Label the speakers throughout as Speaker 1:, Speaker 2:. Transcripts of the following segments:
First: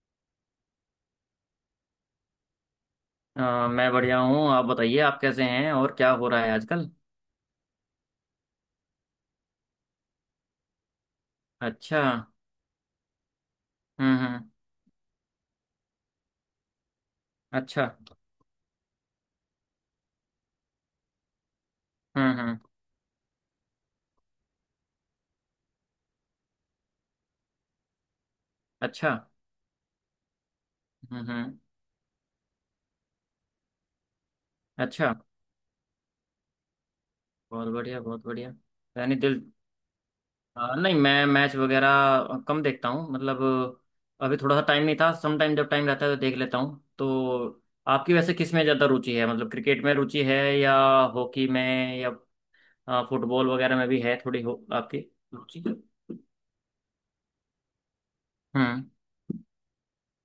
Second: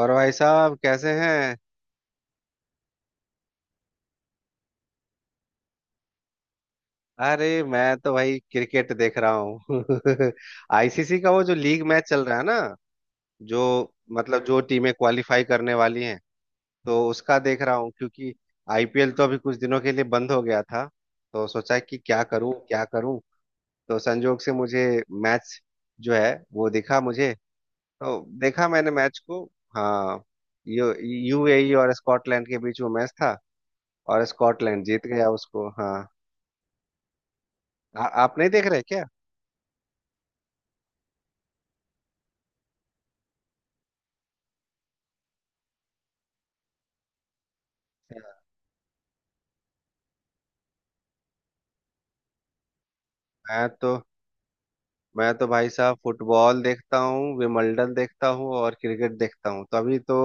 Speaker 1: और भाई साहब कैसे हैं।
Speaker 2: अ, मैं बढ़िया हूँ। आप बताइए आप कैसे हैं और क्या हो रहा है आजकल।
Speaker 1: अरे मैं तो भाई क्रिकेट देख रहा हूँ। आईसीसी का वो जो लीग
Speaker 2: अच्छा।
Speaker 1: मैच चल रहा है ना। जो
Speaker 2: हम्म।
Speaker 1: मतलब जो टीमें क्वालिफाई करने वाली हैं, तो उसका देख रहा
Speaker 2: अच्छा।
Speaker 1: हूँ क्योंकि आईपीएल तो अभी कुछ दिनों के लिए बंद हो गया था। तो सोचा कि क्या करूँ
Speaker 2: हम्म।
Speaker 1: क्या करूँ। तो संजोग से मुझे मैच जो है वो दिखा मुझे। तो देखा मैंने
Speaker 2: अच्छा।
Speaker 1: मैच को। हाँ। यू
Speaker 2: हम्म।
Speaker 1: यूएई और स्कॉटलैंड के बीच वो मैच था। और स्कॉटलैंड जीत
Speaker 2: अच्छा।
Speaker 1: गया उसको। हाँ।
Speaker 2: बहुत बढ़िया बहुत
Speaker 1: आप नहीं
Speaker 2: बढ़िया।
Speaker 1: देख रहे क्या?
Speaker 2: यानी दिल। नहीं, मैं मैच वगैरह कम देखता हूँ मतलब। अभी थोड़ा सा टाइम नहीं था, सम टाइम जब टाइम रहता है तो देख लेता हूँ। तो आपकी वैसे किस में ज़्यादा रुचि है, मतलब क्रिकेट में रुचि है या हॉकी में या फुटबॉल
Speaker 1: मैं
Speaker 2: वगैरह में
Speaker 1: तो
Speaker 2: भी है थोड़ी, हो आपकी
Speaker 1: मैं तो
Speaker 2: रुचि?
Speaker 1: भाई साहब फुटबॉल देखता हूँ, विमल्डन देखता हूँ और
Speaker 2: हम्म
Speaker 1: क्रिकेट देखता हूँ, तो अभी तो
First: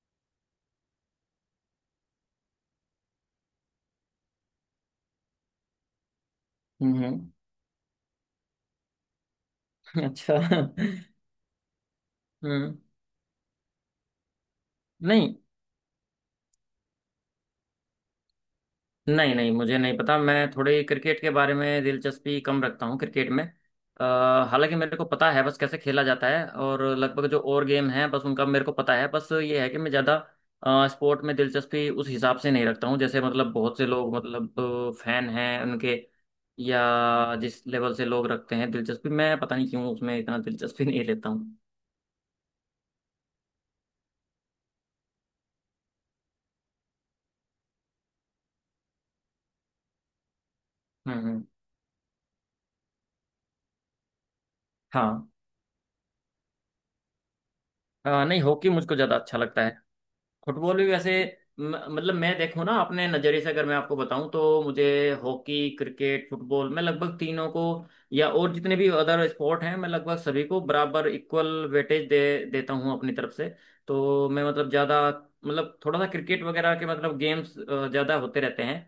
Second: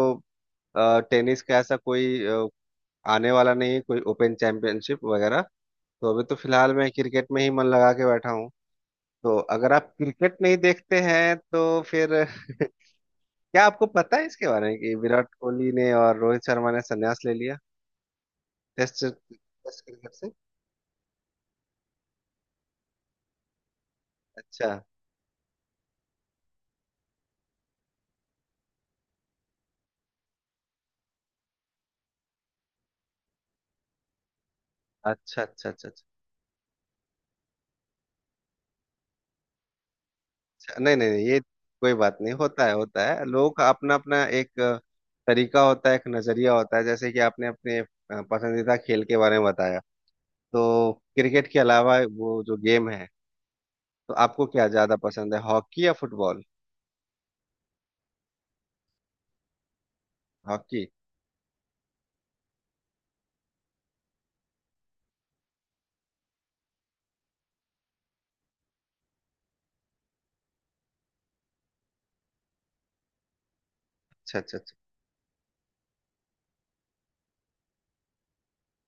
Speaker 1: टेनिस का ऐसा कोई आने वाला नहीं है कोई ओपन चैंपियनशिप वगैरह। तो अभी तो फिलहाल मैं
Speaker 2: हम्म।
Speaker 1: क्रिकेट में ही मन लगा के बैठा हूँ। तो अगर आप क्रिकेट
Speaker 2: अच्छा।
Speaker 1: नहीं देखते हैं तो फिर।
Speaker 2: हम्म।
Speaker 1: क्या आपको पता है इसके बारे में कि विराट
Speaker 2: नहीं
Speaker 1: कोहली ने और रोहित शर्मा ने संन्यास ले लिया? टेस्ट
Speaker 2: नहीं नहीं, मुझे
Speaker 1: टेस्ट
Speaker 2: नहीं
Speaker 1: क्रिकेट
Speaker 2: पता,
Speaker 1: से।
Speaker 2: मैं थोड़े क्रिकेट के बारे में दिलचस्पी कम रखता हूँ, क्रिकेट में
Speaker 1: अच्छा,
Speaker 2: हालांकि मेरे को पता है बस कैसे खेला जाता है, और लगभग जो और गेम हैं बस उनका मेरे को पता है। बस ये है कि मैं ज़्यादा स्पोर्ट में दिलचस्पी उस हिसाब से नहीं रखता हूँ, जैसे मतलब बहुत से लोग मतलब फैन
Speaker 1: अच्छा,
Speaker 2: हैं
Speaker 1: अच्छा, अच्छा।
Speaker 2: उनके,
Speaker 1: अच्छा,
Speaker 2: या जिस लेवल से लोग रखते हैं दिलचस्पी, मैं पता नहीं क्यों उसमें इतना
Speaker 1: अच्छा,
Speaker 2: दिलचस्पी
Speaker 1: नहीं,
Speaker 2: नहीं
Speaker 1: नहीं, नहीं,
Speaker 2: लेता
Speaker 1: ये
Speaker 2: हूँ।
Speaker 1: कोई बात नहीं। होता है, होता है लोगों का अपना अपना एक तरीका होता है, एक नजरिया होता है। जैसे कि आपने अपने पसंदीदा खेल के बारे में बताया, तो
Speaker 2: हम्म हम्म,
Speaker 1: क्रिकेट के अलावा वो जो गेम है, तो आपको क्या ज्यादा
Speaker 2: हाँ।
Speaker 1: पसंद है, हॉकी या फुटबॉल?
Speaker 2: नहीं, हॉकी मुझको ज़्यादा अच्छा लगता है। Football
Speaker 1: hockey.
Speaker 2: भी वैसे मतलब मैं देखूं ना, अपने नज़रिए से अगर मैं आपको बताऊं तो मुझे हॉकी, क्रिकेट, फुटबॉल, मैं लगभग तीनों को या और जितने भी अदर स्पोर्ट हैं, मैं लगभग सभी को बराबर इक्वल वेटेज दे देता हूं अपनी तरफ से। तो
Speaker 1: अच्छा,
Speaker 2: मैं
Speaker 1: अच्छा,
Speaker 2: मतलब
Speaker 1: अच्छा।
Speaker 2: ज़्यादा, मतलब थोड़ा सा क्रिकेट वगैरह के मतलब गेम्स ज़्यादा होते रहते हैं,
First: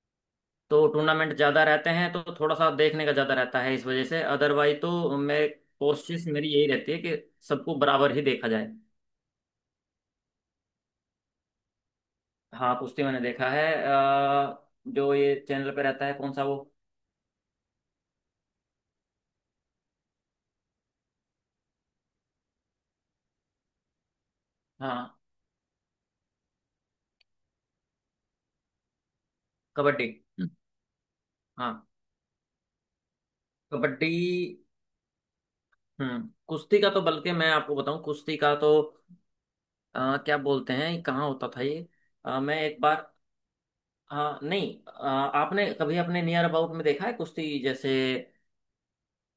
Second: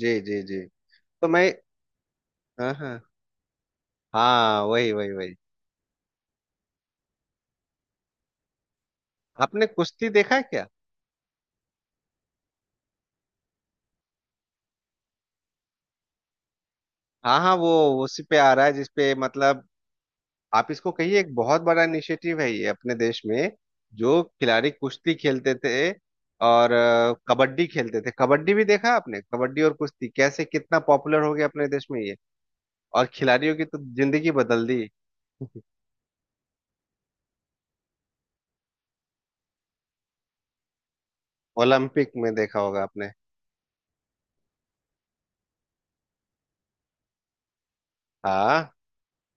Speaker 1: जी, जी, जी।
Speaker 2: तो
Speaker 1: तो
Speaker 2: टूर्नामेंट
Speaker 1: मैं।
Speaker 2: ज़्यादा रहते हैं तो थोड़ा सा
Speaker 1: हाँ, हाँ,
Speaker 2: देखने का ज़्यादा रहता है, इस वजह से।
Speaker 1: हाँ,
Speaker 2: अदरवाइज
Speaker 1: वही, वही,
Speaker 2: तो
Speaker 1: वही।
Speaker 2: मैं कोशिश, मेरी यही रहती है कि सबको बराबर ही देखा जाए।
Speaker 1: आपने कुश्ती देखा है क्या?
Speaker 2: हाँ कुश्ती मैंने देखा है। जो ये चैनल पे रहता है कौन सा वो।
Speaker 1: हाँ, हाँ, वो उसी पे आ रहा है जिसपे मतलब। आप इसको कहिए एक बहुत बड़ा इनिशिएटिव है ये अपने देश में। जो खिलाड़ी कुश्ती
Speaker 2: हाँ।
Speaker 1: खेलते थे और कबड्डी खेलते थे। कबड्डी भी देखा आपने? कबड्डी और
Speaker 2: कबड्डी।
Speaker 1: कुश्ती कैसे
Speaker 2: हम्म,
Speaker 1: कितना पॉपुलर हो गया अपने देश
Speaker 2: हाँ।
Speaker 1: में ये। और खिलाड़ियों की तो
Speaker 2: कबड्डी।
Speaker 1: जिंदगी बदल दी।
Speaker 2: हम्म। कुश्ती का तो बल्कि मैं आपको बताऊं, कुश्ती का तो क्या बोलते हैं, कहाँ होता था ये।
Speaker 1: ओलंपिक में देखा
Speaker 2: मैं एक
Speaker 1: होगा
Speaker 2: बार।
Speaker 1: आपने।
Speaker 2: हाँ नहीं, आपने कभी अपने नियर अबाउट में देखा है कुश्ती जैसे
Speaker 1: हाँ,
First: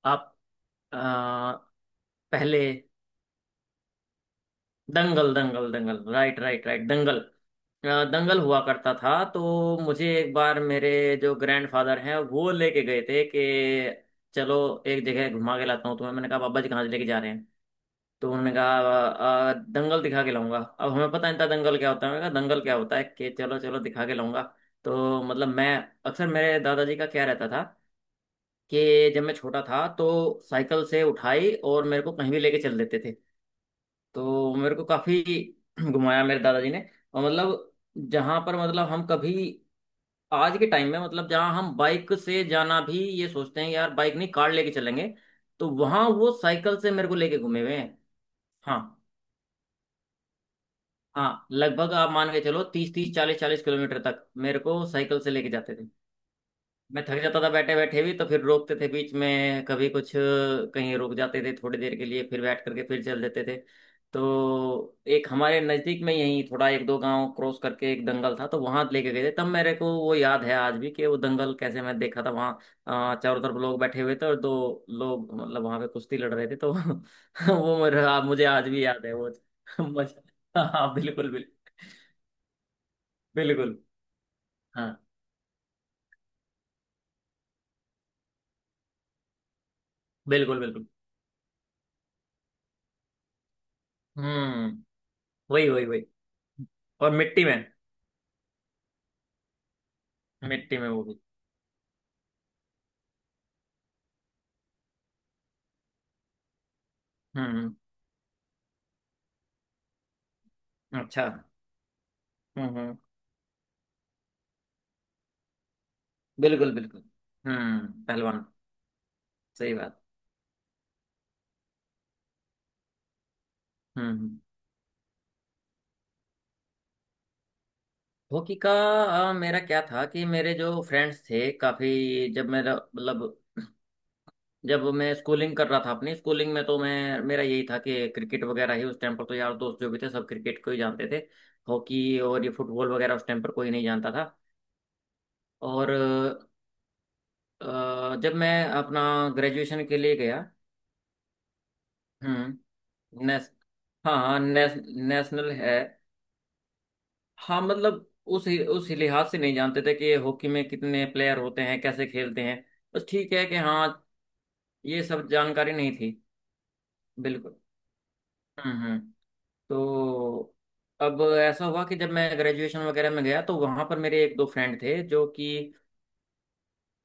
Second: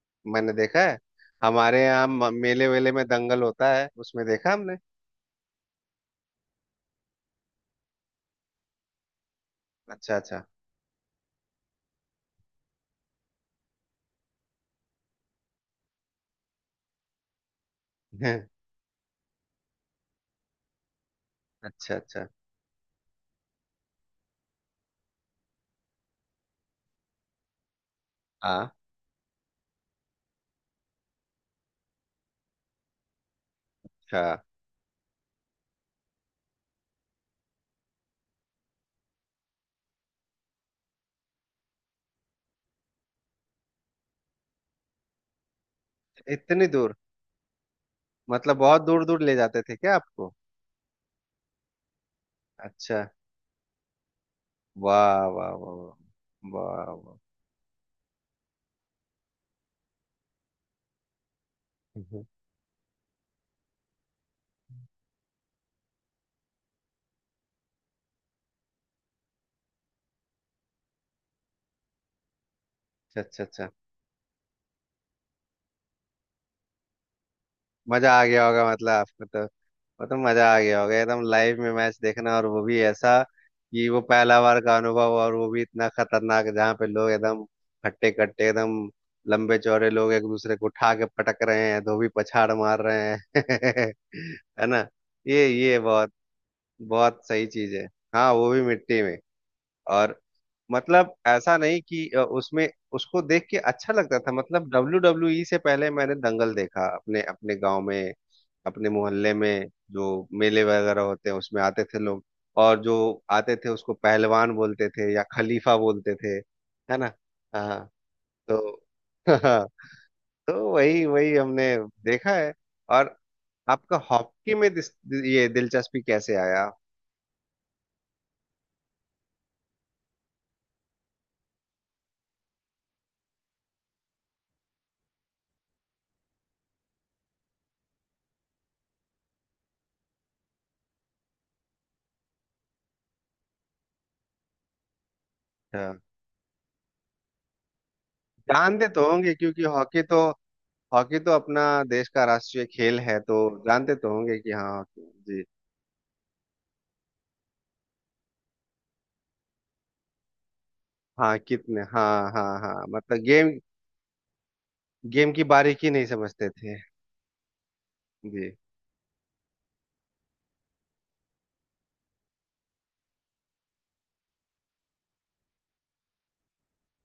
Speaker 2: आप?
Speaker 1: मैंने देखा है।
Speaker 2: अ,
Speaker 1: हमारे यहाँ
Speaker 2: पहले
Speaker 1: मेले वेले में दंगल होता है, उसमें देखा हमने।
Speaker 2: दंगल दंगल दंगल, राइट राइट राइट, दंगल। दंगल हुआ करता था, तो मुझे
Speaker 1: अच्छा,
Speaker 2: एक
Speaker 1: अच्छा।
Speaker 2: बार मेरे जो ग्रैंडफादर हैं वो लेके गए थे कि चलो एक जगह घुमा के लाता हूँ तुम्हें। मैंने कहा, बाबा जी कहाँ से लेके जा रहे हैं? तो उन्होंने कहा, दंगल दिखा के लाऊंगा।" अब हमें पता नहीं था दंगल क्या
Speaker 1: अच्छा,
Speaker 2: होता है।
Speaker 1: अच्छा।
Speaker 2: मैंने कहा दंगल क्या होता है? कि चलो चलो दिखा के लाऊंगा। तो मतलब मैं, अक्सर मेरे दादाजी का क्या रहता था
Speaker 1: हाँ।
Speaker 2: कि जब मैं छोटा था तो साइकिल से उठाई और मेरे को कहीं भी लेके चल देते थे।
Speaker 1: अच्छा।
Speaker 2: तो मेरे को काफी घुमाया मेरे दादाजी ने। और मतलब जहां पर मतलब हम कभी, आज के टाइम में मतलब जहाँ हम बाइक से जाना भी ये सोचते हैं यार, बाइक नहीं कार लेके चलेंगे, तो वहां वो
Speaker 1: इतनी
Speaker 2: साइकिल से
Speaker 1: दूर,
Speaker 2: मेरे को लेके घूमे हुए हैं।
Speaker 1: मतलब
Speaker 2: हाँ।
Speaker 1: बहुत दूर दूर ले जाते थे क्या आपको?
Speaker 2: हाँ लगभग आप मान के चलो तीस
Speaker 1: अच्छा।
Speaker 2: तीस चालीस चालीस किलोमीटर तक मेरे को साइकिल
Speaker 1: वाह,
Speaker 2: से लेके
Speaker 1: वाह, वाह।
Speaker 2: जाते थे।
Speaker 1: वाह, वाह,
Speaker 2: मैं
Speaker 1: वाह।
Speaker 2: थक जाता था बैठे बैठे भी, तो फिर रोकते थे बीच में, कभी कुछ कहीं रुक जाते थे थोड़ी देर के
Speaker 1: हम्म।
Speaker 2: लिए, फिर बैठ करके फिर चल देते थे। तो एक हमारे नज़दीक में यहीं थोड़ा एक दो गांव क्रॉस करके एक दंगल था, तो वहां लेके गए थे, तब मेरे को वो याद है आज भी कि वो दंगल कैसे मैं देखा था वहाँ।
Speaker 1: अच्छा,
Speaker 2: चारों
Speaker 1: अच्छा,
Speaker 2: तरफ
Speaker 1: अच्छा।
Speaker 2: लोग बैठे हुए थे और दो लोग, मतलब वहां पे कुश्ती लड़ रहे थे, तो वो
Speaker 1: मजा
Speaker 2: मेरा,
Speaker 1: आ गया
Speaker 2: मुझे
Speaker 1: होगा
Speaker 2: आज भी
Speaker 1: मतलब
Speaker 2: याद है
Speaker 1: आपको
Speaker 2: वो
Speaker 1: तो। वो तो मजा आ
Speaker 2: मजा।
Speaker 1: गया
Speaker 2: हाँ
Speaker 1: होगा एकदम
Speaker 2: बिल्कुल
Speaker 1: लाइव में
Speaker 2: बिल्कुल।
Speaker 1: मैच देखना, और वो भी ऐसा
Speaker 2: बिल्कुल।
Speaker 1: कि वो पहला बार का
Speaker 2: हाँ
Speaker 1: अनुभव, और वो भी इतना खतरनाक जहाँ पे लोग एकदम हट्टे कट्टे, एकदम लंबे चौड़े लोग एक दूसरे
Speaker 2: बिल्कुल
Speaker 1: को
Speaker 2: बिल्कुल।
Speaker 1: उठा के पटक रहे हैं, धोबी पछाड़ मार रहे हैं। है
Speaker 2: हम्म।
Speaker 1: ना? ये
Speaker 2: वही
Speaker 1: ये
Speaker 2: वही वही।
Speaker 1: बहुत
Speaker 2: और
Speaker 1: बहुत
Speaker 2: मिट्टी
Speaker 1: सही
Speaker 2: में।
Speaker 1: चीज है। हाँ, वो भी मिट्टी में। और
Speaker 2: मिट्टी में वो
Speaker 1: मतलब
Speaker 2: भी।
Speaker 1: ऐसा नहीं कि उसमें उसको देख के अच्छा लगता था। मतलब डब्ल्यू डब्ल्यू ई से पहले मैंने दंगल देखा, अपने अपने
Speaker 2: हम्म
Speaker 1: गांव में, अपने मोहल्ले में। जो मेले वगैरह
Speaker 2: अच्छा।
Speaker 1: होते हैं उसमें आते थे लोग। और जो
Speaker 2: हम्म।
Speaker 1: आते थे उसको पहलवान बोलते थे या खलीफा बोलते थे,
Speaker 2: बिल्कुल
Speaker 1: है
Speaker 2: बिल्कुल।
Speaker 1: ना? हाँ।
Speaker 2: पहलवान।
Speaker 1: तो।
Speaker 2: सही बात।
Speaker 1: तो वही वही हमने देखा है। और आपका
Speaker 2: हम्म हम्म।
Speaker 1: हॉकी में ये दिलचस्पी कैसे आया?
Speaker 2: हॉकी का मेरा क्या था कि मेरे जो फ्रेंड्स थे काफी, जब मेरा मतलब जब मैं स्कूलिंग कर रहा था अपनी स्कूलिंग में तो मैं, मेरा यही था कि क्रिकेट वगैरह ही उस टाइम पर, तो यार दोस्त जो भी थे सब क्रिकेट को ही जानते थे। हॉकी और ये फुटबॉल वगैरह उस टाइम पर कोई नहीं जानता था।
Speaker 1: हाँ।
Speaker 2: और जब मैं
Speaker 1: जानते
Speaker 2: अपना
Speaker 1: तो होंगे क्योंकि
Speaker 2: ग्रेजुएशन के लिए गया।
Speaker 1: हॉकी तो अपना देश का राष्ट्रीय
Speaker 2: हम्म।
Speaker 1: खेल है, तो
Speaker 2: नेस।
Speaker 1: जानते तो
Speaker 2: हाँ
Speaker 1: होंगे
Speaker 2: हाँ
Speaker 1: कि हाँ,
Speaker 2: नेस,
Speaker 1: हॉकी जी।
Speaker 2: नेशनल है। हाँ, मतलब उस लिहाज से नहीं जानते थे कि हॉकी में कितने
Speaker 1: हाँ,
Speaker 2: प्लेयर होते हैं,
Speaker 1: कितने,
Speaker 2: कैसे
Speaker 1: हाँ,
Speaker 2: खेलते
Speaker 1: हाँ,
Speaker 2: हैं।
Speaker 1: हाँ,
Speaker 2: बस
Speaker 1: मतलब
Speaker 2: ठीक है
Speaker 1: गेम।
Speaker 2: कि हाँ, ये सब
Speaker 1: गेम की
Speaker 2: जानकारी
Speaker 1: बारीकी
Speaker 2: नहीं
Speaker 1: नहीं
Speaker 2: थी।
Speaker 1: समझते थे।
Speaker 2: बिल्कुल।
Speaker 1: जी।
Speaker 2: हम्म हम्म। तो अब ऐसा हुआ कि जब मैं ग्रेजुएशन वगैरह में गया तो वहाँ पर मेरे एक दो फ्रेंड थे जो कि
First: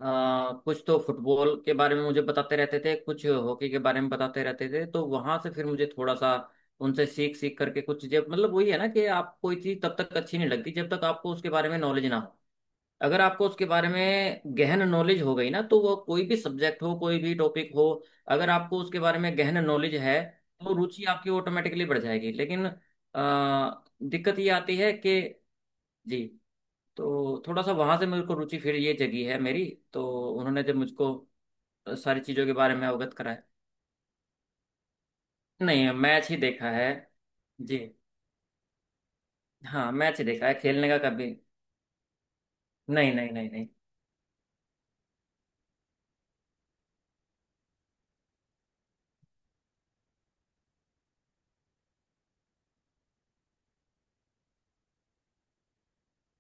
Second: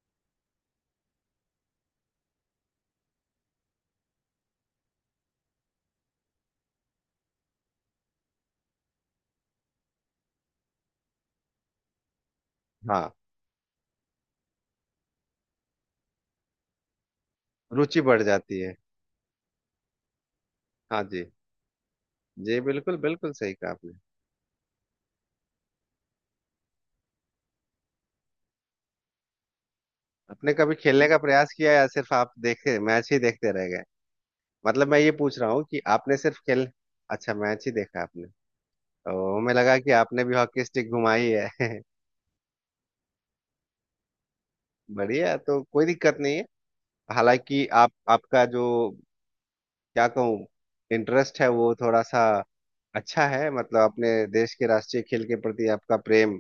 Speaker 2: कुछ तो फुटबॉल के बारे में मुझे बताते रहते थे, कुछ हॉकी के बारे में बताते रहते थे, तो वहाँ से फिर मुझे थोड़ा सा उनसे सीख सीख करके कुछ चीज़ें, मतलब वही है ना कि आप कोई चीज़ तब तक अच्छी नहीं लगती जब तक आपको उसके बारे में नॉलेज ना हो।
Speaker 1: हाँ,
Speaker 2: अगर आपको उसके बारे में गहन नॉलेज हो गई ना, तो वो कोई भी सब्जेक्ट हो कोई भी टॉपिक हो,
Speaker 1: रुचि बढ़
Speaker 2: अगर
Speaker 1: जाती है।
Speaker 2: आपको उसके बारे में गहन नॉलेज है तो
Speaker 1: हाँ
Speaker 2: रुचि
Speaker 1: जी,
Speaker 2: आपकी ऑटोमेटिकली बढ़ जाएगी।
Speaker 1: जी,
Speaker 2: लेकिन
Speaker 1: बिल्कुल, बिल्कुल सही कहा आपने।
Speaker 2: दिक्कत ये आती है कि जी। तो थोड़ा सा वहां से मेरे को रुचि फिर ये जगी है मेरी। तो
Speaker 1: आपने
Speaker 2: उन्होंने
Speaker 1: कभी
Speaker 2: जब
Speaker 1: खेलने
Speaker 2: मुझको
Speaker 1: का प्रयास किया, या सिर्फ
Speaker 2: सारी
Speaker 1: आप
Speaker 2: चीज़ों के बारे
Speaker 1: देखे,
Speaker 2: में
Speaker 1: मैच
Speaker 2: अवगत
Speaker 1: ही
Speaker 2: कराया।
Speaker 1: देखते रह गए? मतलब मैं ये पूछ रहा हूँ कि
Speaker 2: नहीं,
Speaker 1: आपने
Speaker 2: मैच ही
Speaker 1: सिर्फ खेल।
Speaker 2: देखा है।
Speaker 1: अच्छा, मैच ही
Speaker 2: जी।
Speaker 1: देखा आपने। तो हमें लगा
Speaker 2: हाँ
Speaker 1: कि
Speaker 2: मैच
Speaker 1: आपने
Speaker 2: ही
Speaker 1: भी
Speaker 2: देखा है,
Speaker 1: हॉकी
Speaker 2: खेलने
Speaker 1: स्टिक
Speaker 2: का कभी
Speaker 1: घुमाई है।
Speaker 2: नहीं नहीं नहीं नहीं।
Speaker 1: बढ़िया, तो कोई दिक्कत नहीं है। हालांकि आप आपका जो, क्या कहूँ, इंटरेस्ट है वो थोड़ा सा अच्छा है, मतलब अपने देश के राष्ट्रीय खेल के प्रति आपका प्रेम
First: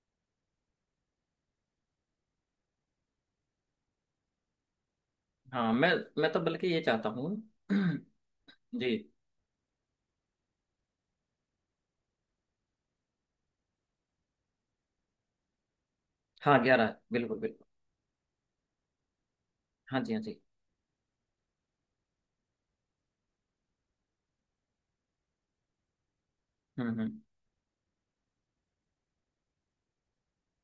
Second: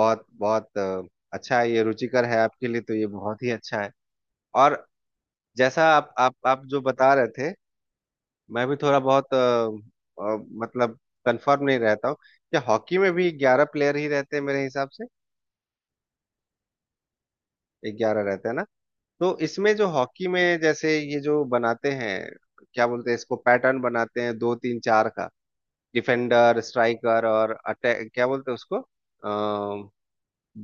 Speaker 1: बहुत बहुत अच्छा है। ये रुचिकर है आपके लिए, तो ये बहुत ही अच्छा है। और
Speaker 2: हाँ
Speaker 1: जैसा
Speaker 2: मैं।
Speaker 1: आप
Speaker 2: मैं
Speaker 1: आप
Speaker 2: तो
Speaker 1: आप
Speaker 2: बल्कि
Speaker 1: जो
Speaker 2: ये चाहता
Speaker 1: बता रहे
Speaker 2: हूँ।
Speaker 1: थे, मैं भी
Speaker 2: जी।
Speaker 1: थोड़ा बहुत, अ, मतलब कंफर्म नहीं रहता हूँ। क्या हॉकी में भी 11 प्लेयर ही रहते हैं मेरे हिसाब से?
Speaker 2: हाँ 11 बिल्कुल बिल्कुल।
Speaker 1: 11 रहते हैं ना? तो इसमें जो
Speaker 2: हाँ जी हाँ
Speaker 1: हॉकी
Speaker 2: जी।
Speaker 1: में जैसे ये जो बनाते हैं, क्या बोलते हैं इसको, पैटर्न बनाते हैं दो तीन चार का। डिफेंडर,
Speaker 2: हम्म।
Speaker 1: स्ट्राइकर और अटैक, क्या बोलते हैं उसको?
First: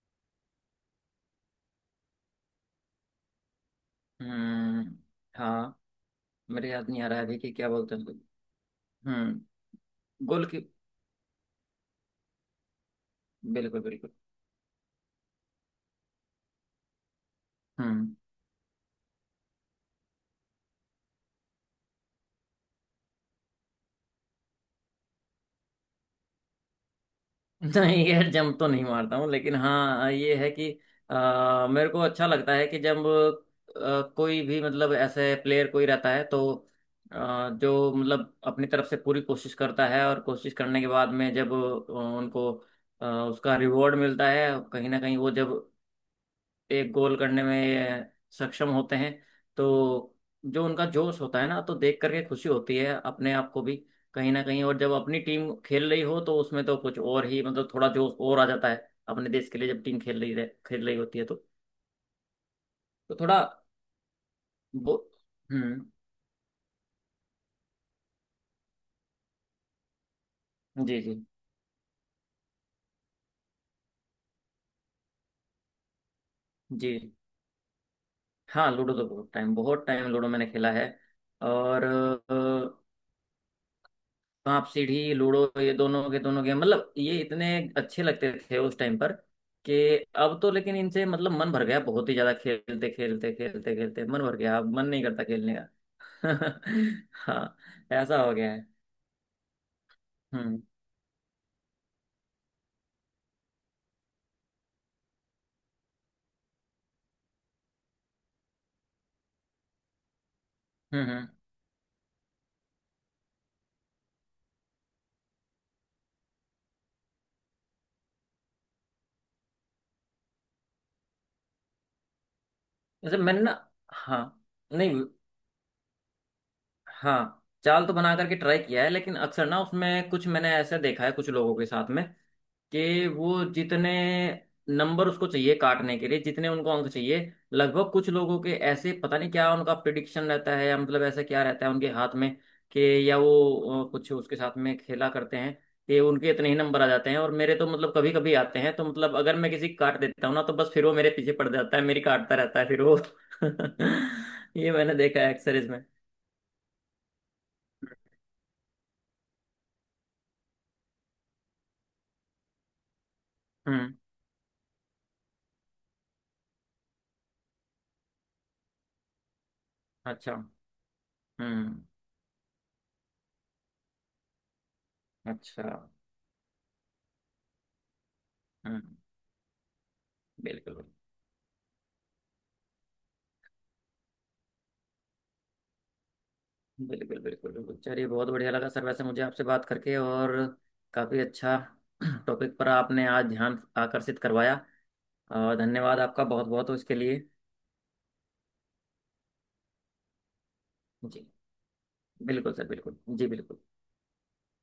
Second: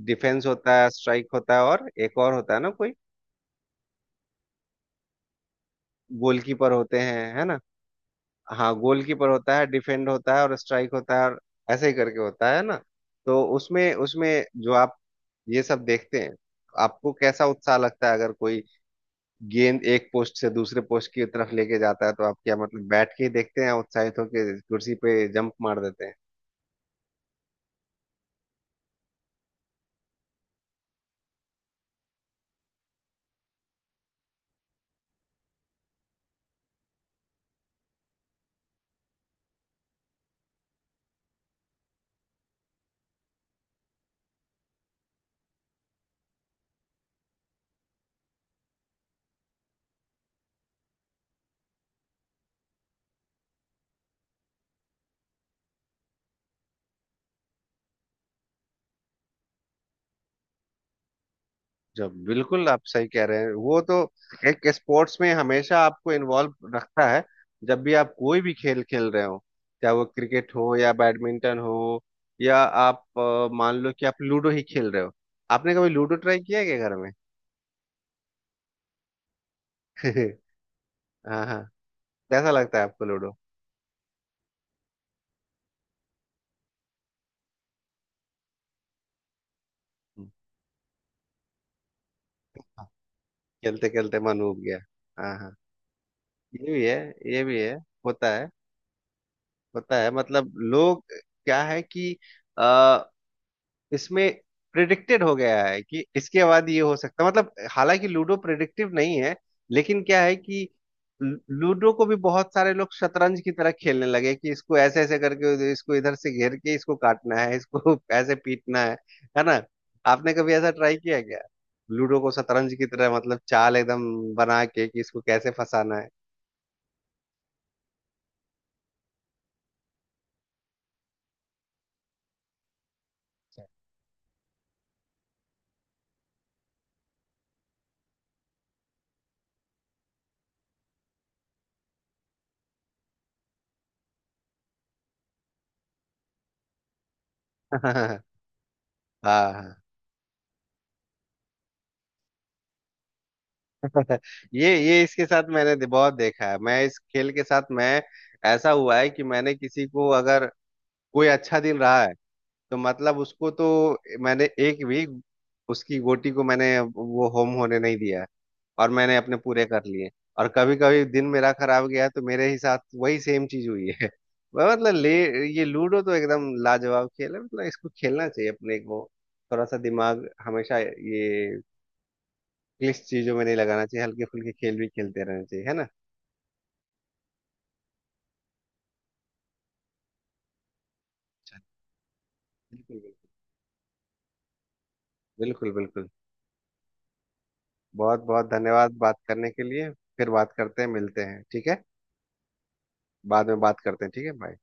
Speaker 1: डिफेंस होता है, स्ट्राइक होता है और एक और होता है ना कोई।
Speaker 2: हम्म, हाँ। मेरे
Speaker 1: गोलकीपर
Speaker 2: याद
Speaker 1: होते
Speaker 2: नहीं आ रहा है
Speaker 1: हैं,
Speaker 2: अभी
Speaker 1: है
Speaker 2: कि
Speaker 1: ना?
Speaker 2: क्या बोलते हैं उसको।
Speaker 1: हाँ, गोलकीपर होता
Speaker 2: हम्म।
Speaker 1: है, डिफेंड होता है
Speaker 2: गोल
Speaker 1: और
Speaker 2: की।
Speaker 1: स्ट्राइक होता है और ऐसे ही करके होता है ना। तो
Speaker 2: बिल्कुल
Speaker 1: उसमें
Speaker 2: बिल्कुल।
Speaker 1: उसमें जो आप ये सब देखते हैं, आपको कैसा उत्साह लगता
Speaker 2: हम्म।
Speaker 1: है? अगर कोई गेंद एक पोस्ट से दूसरे पोस्ट की तरफ लेके जाता है तो आप क्या मतलब बैठ के ही देखते हैं या उत्साहित होकर कुर्सी पे जंप मार देते हैं?
Speaker 2: नहीं यार, जंप तो नहीं मारता हूँ, लेकिन हाँ ये है कि मेरे को अच्छा लगता है कि जब कोई भी मतलब ऐसे प्लेयर कोई रहता है, तो जो मतलब अपनी तरफ से पूरी कोशिश करता है, और कोशिश करने के बाद में जब उनको उसका रिवॉर्ड मिलता है कहीं ना कहीं, वो जब एक गोल करने में सक्षम होते हैं, तो जो उनका जोश होता है ना, तो देख करके खुशी होती है अपने आप को भी कहीं ना कहीं। और जब अपनी टीम खेल रही हो तो उसमें तो कुछ और ही, मतलब थोड़ा जोश और आ जाता है। अपने देश के लिए जब टीम खेल रही खेल रही होती है तो।
Speaker 1: जब बिल्कुल आप सही
Speaker 2: तो
Speaker 1: कह
Speaker 2: थोड़ा
Speaker 1: रहे हैं, वो तो एक
Speaker 2: वो।
Speaker 1: स्पोर्ट्स में हमेशा
Speaker 2: हम्म।
Speaker 1: आपको इन्वॉल्व रखता है। जब भी आप कोई भी खेल खेल रहे हो, चाहे वो क्रिकेट हो या
Speaker 2: जी जी
Speaker 1: बैडमिंटन हो, या आप मान लो कि आप लूडो ही खेल रहे हो। आपने कभी लूडो ट्राई किया है क्या
Speaker 2: जी।
Speaker 1: घर में?
Speaker 2: हाँ लूडो तो बहुत टाइम, बहुत टाइम लूडो मैंने खेला है।
Speaker 1: हाँ, हाँ।
Speaker 2: और
Speaker 1: कैसा लगता है आपको लूडो?
Speaker 2: सांप सीढ़ी लूडो ये दोनों के दोनों गेम, मतलब ये इतने अच्छे लगते थे उस टाइम पर कि,
Speaker 1: हम्म,
Speaker 2: अब तो लेकिन इनसे मतलब मन भर गया, बहुत ही ज्यादा
Speaker 1: हाँ,
Speaker 2: खेलते खेलते खेलते
Speaker 1: खेलते
Speaker 2: खेलते
Speaker 1: खेलते
Speaker 2: मन भर
Speaker 1: मन
Speaker 2: गया,
Speaker 1: उब
Speaker 2: अब
Speaker 1: गया।
Speaker 2: मन नहीं करता
Speaker 1: हाँ,
Speaker 2: खेलने
Speaker 1: हाँ,
Speaker 2: का।
Speaker 1: ये भी है, ये
Speaker 2: हाँ।
Speaker 1: भी है।
Speaker 2: ऐसा
Speaker 1: होता
Speaker 2: हो
Speaker 1: है,
Speaker 2: गया है।
Speaker 1: होता है, मतलब
Speaker 2: हम्म
Speaker 1: लोग क्या है कि इसमें प्रिडिक्टेड हो गया है कि इसके बाद ये हो सकता है, मतलब हालांकि लूडो प्रिडिक्टिव नहीं है, लेकिन क्या है कि
Speaker 2: हम्म हम्म।
Speaker 1: लूडो को भी बहुत सारे लोग शतरंज की तरह खेलने लगे कि इसको ऐसे ऐसे करके इसको इधर से घेर के इसको काटना है, इसको ऐसे पीटना है ना? आपने कभी ऐसा ट्राई किया क्या, लूडो को शतरंज की तरह,
Speaker 2: वैसे
Speaker 1: मतलब
Speaker 2: मैंने ना।
Speaker 1: चाल एकदम
Speaker 2: हाँ।
Speaker 1: बना के कि
Speaker 2: नहीं।
Speaker 1: इसको कैसे फंसाना है?
Speaker 2: हाँ चाल तो बना करके ट्राई किया है, लेकिन अक्सर ना उसमें कुछ मैंने ऐसे देखा है कुछ लोगों के साथ में कि वो जितने नंबर उसको चाहिए काटने के लिए, जितने उनको अंक चाहिए, लगभग कुछ लोगों के ऐसे पता नहीं क्या उनका प्रिडिक्शन रहता है या मतलब ऐसा क्या रहता है उनके हाथ में कि, या वो कुछ उसके साथ में खेला करते हैं कि उनके इतने ही नंबर आ जाते हैं। और मेरे तो मतलब कभी
Speaker 1: हाँ,
Speaker 2: कभी आते हैं, तो मतलब अगर मैं किसी
Speaker 1: हाँ।
Speaker 2: को काट देता हूँ ना तो बस फिर वो मेरे पीछे पड़ जाता है, मेरी काटता रहता है फिर वो।
Speaker 1: ये
Speaker 2: ये मैंने
Speaker 1: ये
Speaker 2: देखा
Speaker 1: इसके
Speaker 2: है
Speaker 1: साथ
Speaker 2: अक्सर
Speaker 1: मैंने
Speaker 2: इसमें।
Speaker 1: बहुत देखा है। मैं इस खेल के साथ मैं ऐसा हुआ है कि मैंने किसी को, अगर कोई अच्छा दिन रहा है, तो मतलब उसको तो
Speaker 2: हम्म।
Speaker 1: मैंने एक भी उसकी गोटी को मैंने वो होम होने नहीं दिया, और मैंने अपने पूरे कर लिए।
Speaker 2: अच्छा।
Speaker 1: और कभी कभी दिन मेरा
Speaker 2: हम्म।
Speaker 1: खराब गया तो मेरे ही साथ वही सेम चीज हुई है। मैं मतलब ले। ये
Speaker 2: अच्छा।
Speaker 1: लूडो तो एकदम लाजवाब खेल है, मतलब इसको खेलना चाहिए अपने
Speaker 2: हम्म।
Speaker 1: को। थोड़ा सा दिमाग हमेशा
Speaker 2: बिल्कुल
Speaker 1: ये इंग्लिश चीजों में नहीं लगाना चाहिए, हल्के फुल्के खेल भी खेलते रहना चाहिए, है ना?
Speaker 2: बिल्कुल बिल्कुल। बिल्कुल चलिए, बहुत बढ़िया लगा सर वैसे मुझे आपसे बात करके, और काफ़ी अच्छा
Speaker 1: चलिए,
Speaker 2: टॉपिक पर
Speaker 1: बिल्कुल,
Speaker 2: आपने आज ध्यान आकर्षित करवाया, और
Speaker 1: बिल्कुल,
Speaker 2: धन्यवाद
Speaker 1: बिल्कुल। बिल्कुल
Speaker 2: आपका बहुत बहुत इसके लिए।
Speaker 1: बहुत बहुत धन्यवाद बात करने के लिए। फिर बात करते हैं, मिलते
Speaker 2: जी
Speaker 1: हैं, ठीक है।
Speaker 2: बिल्कुल सर, बिल्कुल जी,
Speaker 1: बाद में
Speaker 2: बिल्कुल।
Speaker 1: बात करते हैं, ठीक है, बाय।